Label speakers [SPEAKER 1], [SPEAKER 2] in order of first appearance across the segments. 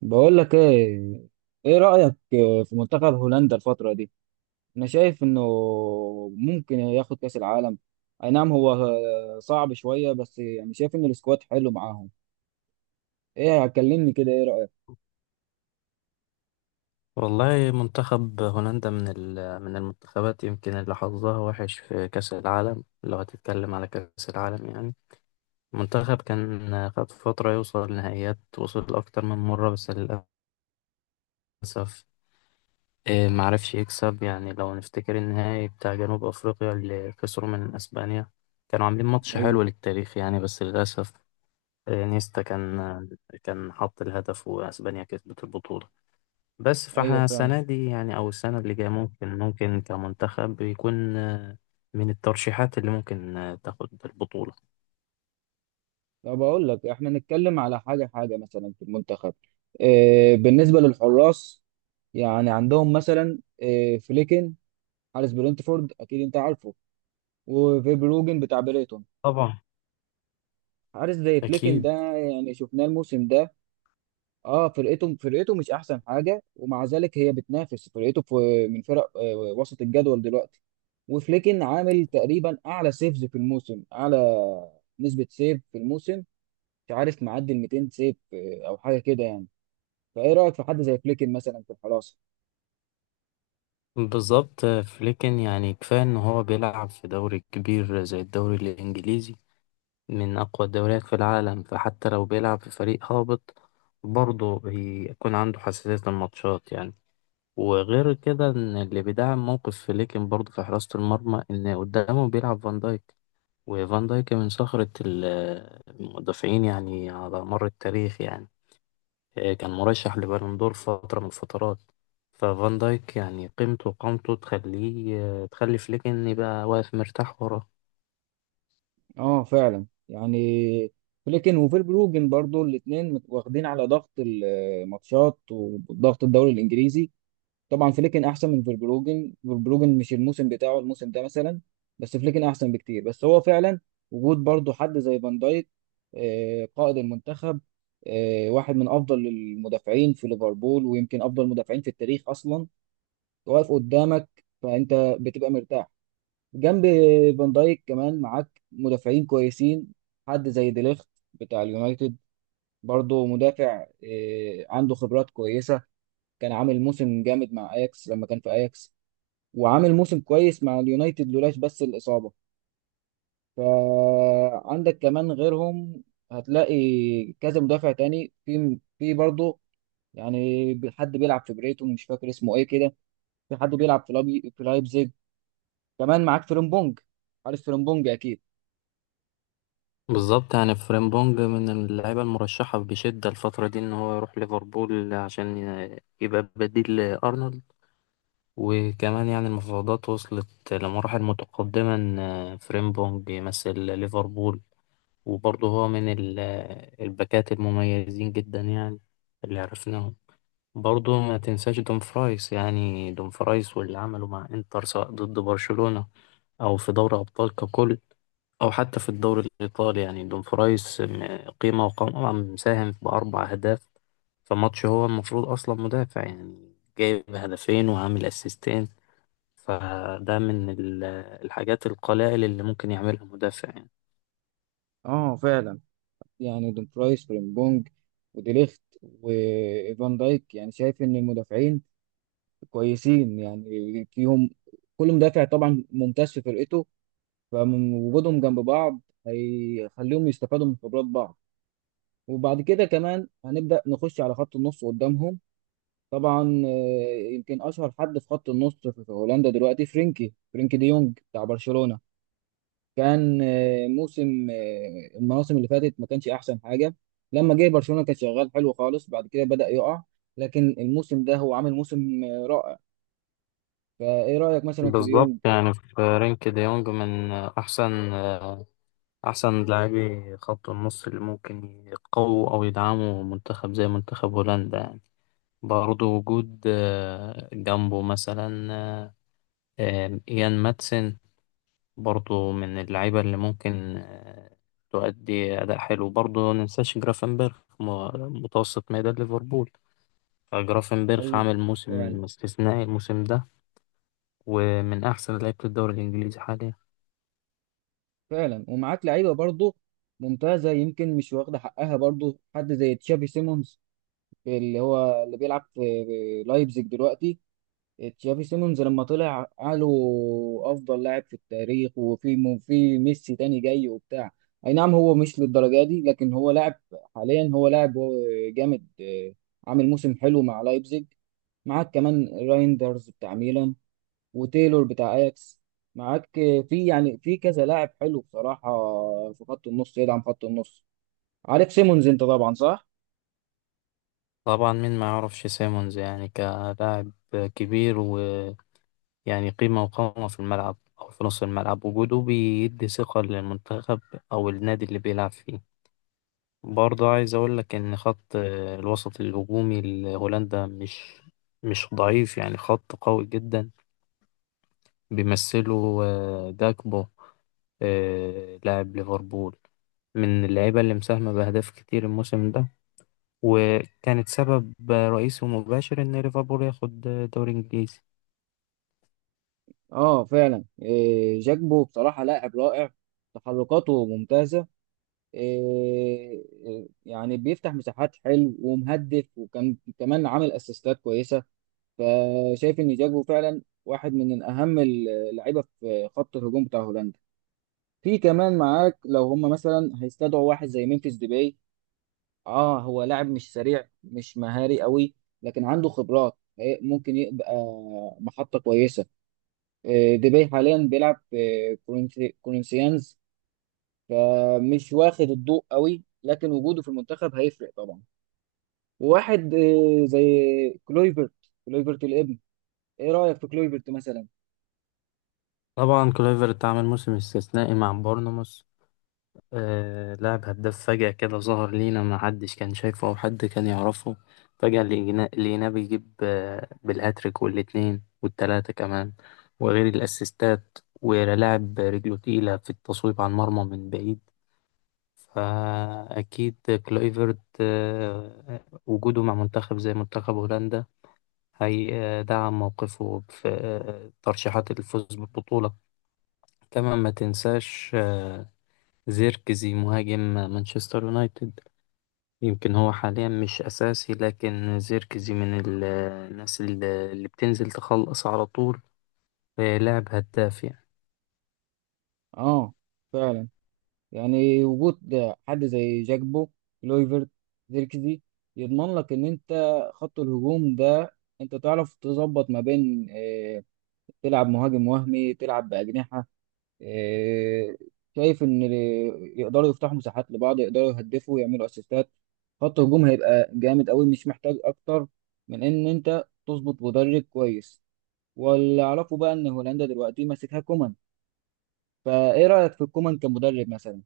[SPEAKER 1] بقول لك ايه، ايه رأيك في منتخب هولندا الفترة دي؟ انا شايف انه ممكن ياخد كأس العالم. اي نعم هو صعب شوية بس يعني شايف ان السكواد حلو معاهم. ايه كلمني كده، ايه رأيك؟
[SPEAKER 2] والله منتخب هولندا من المنتخبات يمكن اللي حظها وحش في كأس العالم لو هتتكلم على كأس العالم يعني. منتخب كان خد فترة يوصل نهائيات، وصل أكتر من مرة، بس للأسف معرفش يكسب يعني. لو نفتكر النهائي بتاع جنوب أفريقيا اللي خسروا من أسبانيا، كانوا عاملين ماتش
[SPEAKER 1] ايوه،
[SPEAKER 2] حلو للتاريخ يعني، بس للأسف نيستا كان حط الهدف وأسبانيا كسبت البطولة. بس
[SPEAKER 1] ايوه
[SPEAKER 2] فاحنا
[SPEAKER 1] فعلا.
[SPEAKER 2] السنة دي يعني أو السنة اللي جاية ممكن كمنتخب يكون من الترشيحات اللي ممكن تاخد البطولة.
[SPEAKER 1] طب اقول لك احنا نتكلم على حاجة حاجة مثلا في المنتخب، إيه بالنسبة للحراس؟ يعني عندهم مثلا إيه؟ فليكن، حارس برينتفورد، اكيد انت عارفه، وفيبروجن بتاع بريتون.
[SPEAKER 2] طبعا.
[SPEAKER 1] حارس زي فليكن
[SPEAKER 2] أكيد.
[SPEAKER 1] ده، يعني شفناه الموسم ده. اه، فرقته مش احسن حاجه، ومع ذلك هي بتنافس فرقته في من فرق وسط الجدول دلوقتي. وفليكن عامل تقريبا اعلى سيفز في الموسم، اعلى نسبه سيف في الموسم. مش عارف معدي ال 200 سيف او حاجه كده يعني. فايه رايك في حد زي فليكن مثلا في الحراسه؟
[SPEAKER 2] بالظبط. فليكن يعني كفاية إن هو بيلعب في دوري كبير زي الدوري الإنجليزي، من أقوى الدوريات في العالم، فحتى لو بيلعب في فريق هابط برضه يكون عنده حساسية الماتشات يعني. وغير كده إن اللي بيدعم موقف فليكن برضه في حراسة المرمى إن قدامه بيلعب فان دايك. وفان دايك من صخرة المدافعين يعني على مر التاريخ يعني. كان مرشح لبالون دور فترة من الفترات. ففان دايك يعني قيمته وقامته تخلي فليك إن يبقى واقف مرتاح وراه.
[SPEAKER 1] اه فعلا، يعني فليكن وفيربروجن برضو الاثنين واخدين على ضغط الماتشات وضغط الدوري الانجليزي. طبعا فليكن احسن من فولبروجن، فولبروجن مش الموسم بتاعه الموسم ده مثلا، بس فليكن احسن بكتير. بس هو فعلا وجود برضه حد زي فان دايك، قائد المنتخب، واحد من افضل المدافعين في ليفربول، ويمكن افضل المدافعين في التاريخ اصلا، واقف قدامك، فانت بتبقى مرتاح. جنب فان دايك كمان معاك مدافعين كويسين، حد زي ديليخت بتاع اليونايتد، برضه مدافع عنده خبرات كويسة. كان عامل موسم جامد مع اياكس لما كان في اياكس، وعامل موسم كويس مع اليونايتد لولاش بس الإصابة. فعندك كمان غيرهم، هتلاقي كذا مدافع تاني في برضه، يعني حد بيلعب في بريتون مش فاكر اسمه ايه كده، في حد بيلعب في لايبزيج. كمان معاك فريمبونج، عارف فريمبونج اكيد.
[SPEAKER 2] بالظبط يعني فريمبونج من اللعيبة المرشحة بشدة الفترة دي إن هو يروح ليفربول عشان يبقى بديل لأرنولد. وكمان يعني المفاوضات وصلت لمراحل متقدمة إن فريمبونج يمثل ليفربول. وبرضه هو من الباكات المميزين جدا يعني، اللي عرفناهم. برضه ما تنساش دومفرايس يعني. دومفرايس واللي عمله مع انتر سواء ضد برشلونة أو في دوري أبطال ككل أو حتى في الدوري الإيطالي، يعني دومفرايس قيمة وقامة، مساهم بأربع أهداف في ماتش هو المفروض أصلا مدافع يعني، جايب هدفين وعامل أسيستين. فده من الحاجات القلائل اللي ممكن يعملها مدافع يعني.
[SPEAKER 1] اه فعلا، يعني دومفرايس، فريمبونج، وديليخت، وفان دايك، يعني شايف ان المدافعين كويسين، يعني فيهم كل مدافع طبعا ممتاز في فرقته. فمن وجودهم جنب بعض هيخليهم يستفادوا من خبرات بعض. وبعد كده كمان هنبدأ نخش على خط النص قدامهم. طبعا يمكن أشهر حد في خط النص في هولندا دلوقتي فرينكي دي يونج بتاع برشلونة. كان آه، موسم آه، المواسم اللي فاتت ما كانش أحسن حاجة. لما جه برشلونة كان شغال حلو خالص، بعد كده بدأ يقع. لكن الموسم ده هو عامل موسم رائع. فإيه رأيك مثلا في
[SPEAKER 2] بالظبط
[SPEAKER 1] ديونج؟
[SPEAKER 2] يعني في رينك دي يونج من أحسن لاعبي خط النص اللي ممكن يقووا أو يدعموا منتخب زي منتخب هولندا يعني. برضه وجود جنبه مثلا إيان ماتسن، برضه من اللعيبة اللي ممكن تؤدي أداء حلو. برضه مننساش جرافنبرخ متوسط ميدان ليفربول. فجرافنبرخ
[SPEAKER 1] هل
[SPEAKER 2] عامل
[SPEAKER 1] فعلا.
[SPEAKER 2] موسم استثنائي الموسم ده، ومن أحسن لعيبة الدوري الإنجليزي حاليا.
[SPEAKER 1] فعلا، ومعاك لعيبه برضه ممتازه، يمكن مش واخده حقها برضه حد زي تشافي سيمونز، اللي هو اللي بيلعب في لايبزيج دلوقتي. تشافي سيمونز لما طلع قالوا افضل لاعب في التاريخ، وفي في ميسي تاني جاي وبتاع. اي نعم هو مش للدرجه دي، لكن هو لاعب، حاليا هو لاعب، هو جامد عامل موسم حلو مع لايبزيج. معاك كمان رايندرز بتاع ميلان، وتايلور بتاع اياكس. معاك في يعني في كذا لاعب حلو بصراحة في خط النص يدعم خط النص. عارف سيمونز انت طبعا، صح؟
[SPEAKER 2] طبعا، مين ما يعرفش سيمونز يعني؟ كلاعب كبير، ويعني قيمة وقامة في الملعب أو في نص الملعب، وجوده بيدي ثقة للمنتخب أو النادي اللي بيلعب فيه. برضه عايز أقول لك إن خط الوسط الهجومي لهولندا مش ضعيف يعني، خط قوي جدا، بيمثله جاكبو، لاعب ليفربول، من اللعيبة اللي مساهمة بأهداف كتير الموسم ده، وكانت سبب رئيسي ومباشر إن ليفربول ياخد دوري إنجليزي.
[SPEAKER 1] اه فعلا، إيه جاكبو بصراحة لاعب رائع، تحركاته ممتازة. إيه إيه، يعني بيفتح مساحات حلو ومهدف، وكان كمان عامل اسيستات كويسة. فشايف ان جاكبو فعلا واحد من اهم اللعيبة في خط الهجوم بتاع هولندا. في كمان معاك لو هم مثلا هيستدعوا واحد زي ممفيس ديباي. اه هو لاعب مش سريع مش مهاري قوي، لكن عنده خبرات، ممكن يبقى محطة كويسة. ديباي حاليا بيلعب في كورنثيانز، فمش واخد الضوء قوي، لكن وجوده في المنتخب هيفرق طبعا. وواحد زي كلويفرت، كلويفرت الابن. ايه رأيك في كلويفرت مثلا؟
[SPEAKER 2] طبعا كلويفرت عمل موسم استثنائي مع بورنموث. لاعب هداف، فجأة كده ظهر لينا، ما حدش كان شايفه أو حد كان يعرفه. فجأة لقيناه بيجيب بالهاتريك والاتنين والتلاتة كمان، وغير الأسيستات، ولاعب رجله تقيلة في التصويب على المرمى من بعيد. فأكيد كلويفرت وجوده مع منتخب زي منتخب هولندا هيدعم موقفه في ترشيحات الفوز بالبطولة. طبعا ما تنساش زيركزي مهاجم مانشستر يونايتد. يمكن هو حاليا مش أساسي، لكن زيركزي من الناس اللي بتنزل تخلص على طول، لاعب هداف يعني.
[SPEAKER 1] اه فعلا، يعني وجود حد زي جاكبو، كلويفرت، زيركزي، يضمن لك ان انت خط الهجوم ده انت تعرف تظبط ما بين تلعب مهاجم وهمي، تلعب بأجنحة. آه، شايف ان يقدروا يفتحوا مساحات لبعض، يقدروا يهدفوا، يعملوا اسيستات. خط هجوم هيبقى جامد قوي، مش محتاج اكتر من ان انت تظبط مدرب كويس. واللي اعرفه بقى ان هولندا دلوقتي ماسكها كومان. فايه رأيك في كومان كمدرب مثلا؟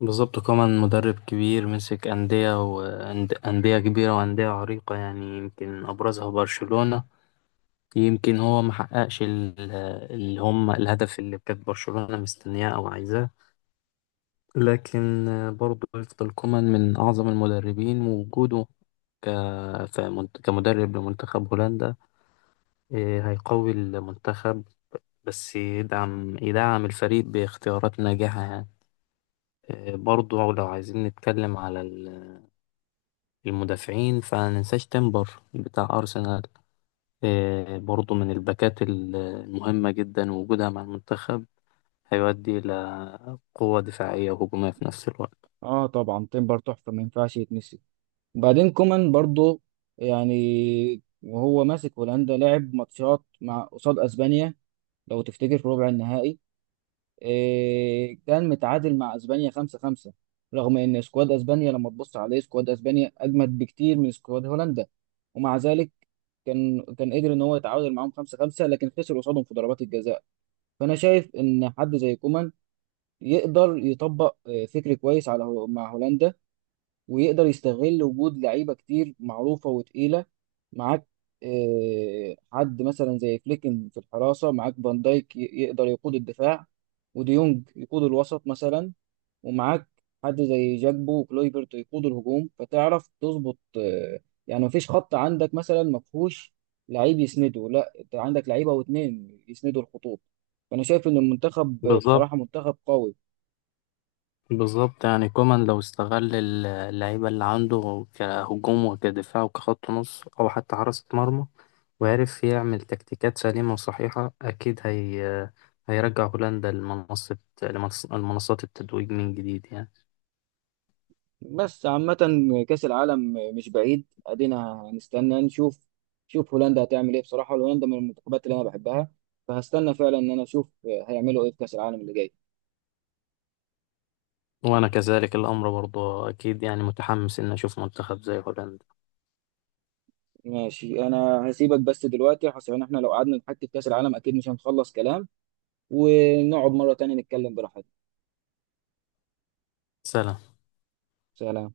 [SPEAKER 2] بالظبط، كمان مدرب كبير، مسك أندية وأندية كبيرة وأندية عريقة يعني، يمكن أبرزها برشلونة. يمكن هو محققش اللي هم الهدف اللي كانت برشلونة مستنياه أو عايزاه، لكن برضه يفضل كومان من أعظم المدربين، ووجوده ك... كمدرب لمنتخب هولندا، إيه، هيقوي المنتخب، بس يدعم الفريق باختيارات ناجحة يعني. إيه، برضو لو عايزين نتكلم على المدافعين، فمننساش تيمبر بتاع أرسنال. إيه، برضو من الباكات المهمة جدا، وجودها مع المنتخب هيؤدي إلى قوة دفاعية وهجومية في نفس الوقت.
[SPEAKER 1] اه طبعا تمبر تحفة، ما ينفعش يتنسي. وبعدين كومان برضو، يعني وهو ماسك هولندا لعب ماتشات مع قصاد اسبانيا، لو تفتكر في ربع النهائي. إيه كان متعادل مع اسبانيا 5-5، رغم ان سكواد اسبانيا لما تبص عليه سكواد اسبانيا اجمد بكتير من سكواد هولندا، ومع ذلك كان قدر ان هو يتعادل معاهم 5-5، لكن خسر قصادهم في ضربات الجزاء. فانا شايف ان حد زي كومان يقدر يطبق فكر كويس على مع هولندا، ويقدر يستغل وجود لعيبه كتير معروفه وتقيله. معاك حد مثلا زي فليكن في الحراسه، معاك فان دايك، يقدر يقود الدفاع، وديونج يقود الوسط مثلا، ومعاك حد زي جاكبو وكلويفرت يقود الهجوم. فتعرف تظبط، يعني مفيش خط عندك مثلا مفهوش لعيب يسنده، لا انت عندك لعيبه واتنين يسندوا الخطوط. فانا شايف ان المنتخب
[SPEAKER 2] بالظبط.
[SPEAKER 1] بصراحه منتخب قوي.
[SPEAKER 2] بالظبط يعني كومان لو استغل اللعيبة اللي عنده كهجوم وكدفاع وكخط نص أو حتى حراسة مرمى، وعرف يعمل تكتيكات سليمة وصحيحة، أكيد هيرجع هولندا لمنصة لمنصات التتويج من جديد يعني.
[SPEAKER 1] بس عامة كأس العالم مش بعيد، ادينا هنستنى نشوف شوف هولندا هتعمل ايه. بصراحة هولندا من المنتخبات اللي انا بحبها، فهستنى فعلا ان انا اشوف هيعملوا ايه في كأس العالم اللي جاي.
[SPEAKER 2] وأنا كذلك الأمر، برضه أكيد يعني متحمس إن أشوف منتخب زي هولندا.
[SPEAKER 1] ماشي انا هسيبك بس دلوقتي عشان احنا لو قعدنا نحكي في كأس العالم اكيد مش هنخلص كلام، ونقعد مرة تانية نتكلم براحتنا.
[SPEAKER 2] سلام.
[SPEAKER 1] سلام.